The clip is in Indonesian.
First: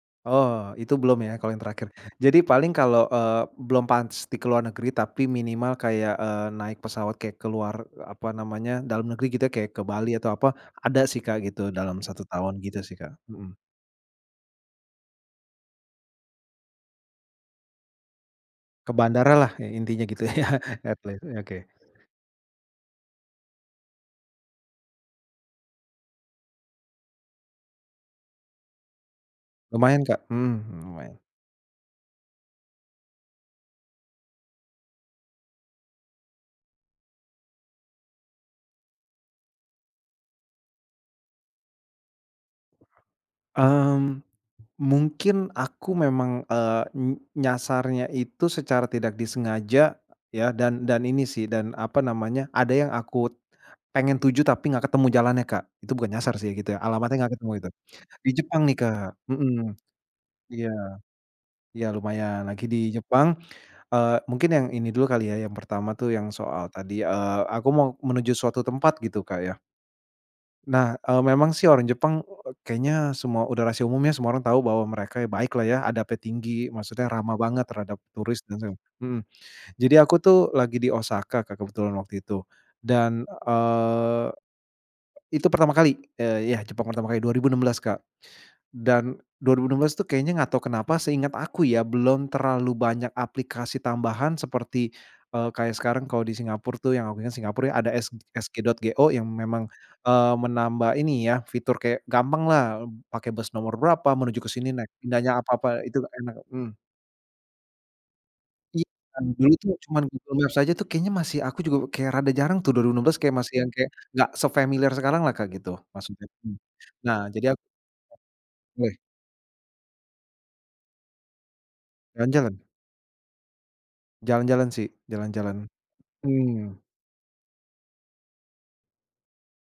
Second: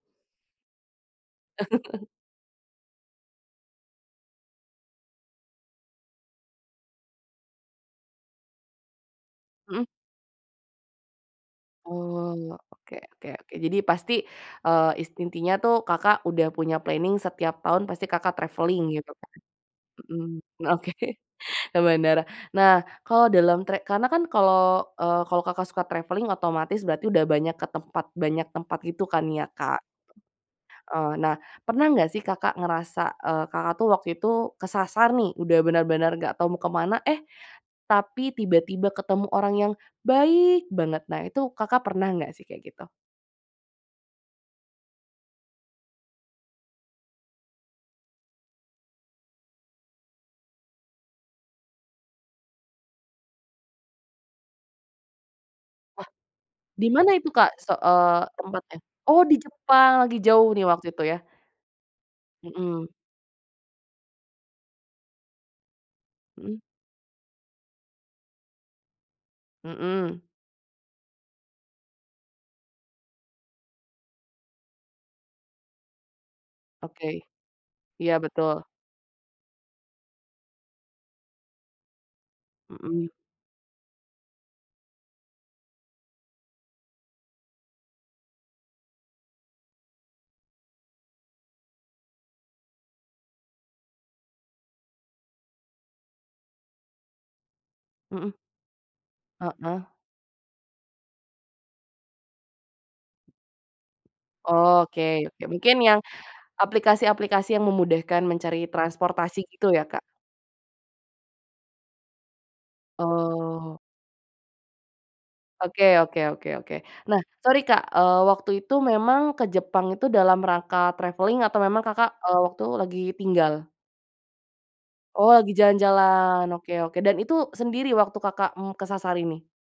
Oh, itu belum ya, kalau yang terakhir. Jadi, paling kalau, eee, belum pans di ke luar negeri, tapi minimal kayak, eee, naik pesawat kayak ke luar, apa namanya. Dalam negeri gitu. Kayak ke Mhm. Bali, atau apa. Ada sih, Kak, gitu. Dalam 1 Oh. tahun. Gitu sih, Oke Kak, oke oke. mhm. Jadi pasti, eee, is intinya tuh, Kakak, udah punya planning setiap tahun, pasti Kakak, travelling, Ke gitu, kan bandara lah. Yang intinya gitu mhm. ya, Oke. etle eee, oke. ke bandara. Nah, kalo dalam tre karena kan kalau, eee, kalau Kakak, suka travelling, otomatis berarti udah banyak ke tempat banyak tempat, gitu kan ya Kak. Lumayan Kak. Mmm. Eee, Lumayan. nah, pernah enggak sih Kakak, ngerasa eee, Kakak, tuh, waktu itu kesasar nih, udah benar-benar enggak tahu mau ke mana, eh, tapi tiba-tiba ketemu orang yang, baik banget! Nah itu, Kakak, pernah enggak sihh, kayak gitu? Mmm. Mungkin, aku memang eee, n nyasarnya itu secara tidak disengaja, ya. Dan dan ini sih, dan apa namanya. Ada yang aku pengen tuju, tapi enggak ketemu jalannya, Kak. Itu Wah! bukan nyasar sih, gitu ya. Di mana Alamatnya itu enggak Kak ketemu, itu. se eee, Di Jepang nih tempatnya? Kak Oh! di mhm, Jepang. Lagi jauh nih iya. waktu itu, ya? Iya lumayan. Lagi di Mhm. Jepang, eee, mungkin yang ini dulu kali ya. Yang pertama tuh, yang Mhm. soal tadi, eee, aku mau menuju suatu tempat, gitu Kak ya. Mhm. Nah, eee, memang sih, orang Jepang eee, kayaknya semua, udah rahasia umum ya, semua orang tahu bahwa mereka baik lah, ya. Adabnya tinggi, maksudnya Oke. ramah banget terhadap Iya, turis dan betul. se mhm. Jadi aku tuh, lagi di Osaka Kak, kebetulan waktu itu. Mhm. Dan, eee itu pertama kali. Eee, ya Jepang pertama kali. 2016 Kak. Dan 2016 itu kayaknya, enggak tahu kenapa, seingat aku ya, belum terlalu banyak aplikasi tambahan, seperti eee, kayak sekarang kalau di Singapura tuh yang aku inget [unintelligible] Singapura ada s Mhm. sg.go yang memang, Heeh. eee, menambah ini ya, fitur kayak gampang lah, pakai bus nomor berapa, menuju ke sini naik Oke nanya oke. Mungkin apa-apa itu yang, enak mhm. aplikasi-aplikasi yang memudahkan mencari Iya. transportasi Dulu tuh, gitu, ya Kak? cuman Google Maps aja tuh, kayaknya masih aku juga, kayak rada jarang tuh, 2016 kayak masih yang Oh. kayak, enggak sefamiliar sekarang lah, Kak, gitu. Oke oke Maksudnya oke hmm. oke. Nah, Nah, jadi ak sorry Kak, eee, waktu itu Weh. memang ke Jepang itu, dalam rangka travelling atau memang Kakak, eee, Jalan-jalan. waktu lagi tinggal? Jalan-jalan, sih. Oh, lagi Jalan-jalan. jalan-jalan. Oke Mmm. oke. Dan itu sendiri waktu Kakak, mmm, kesasar ini?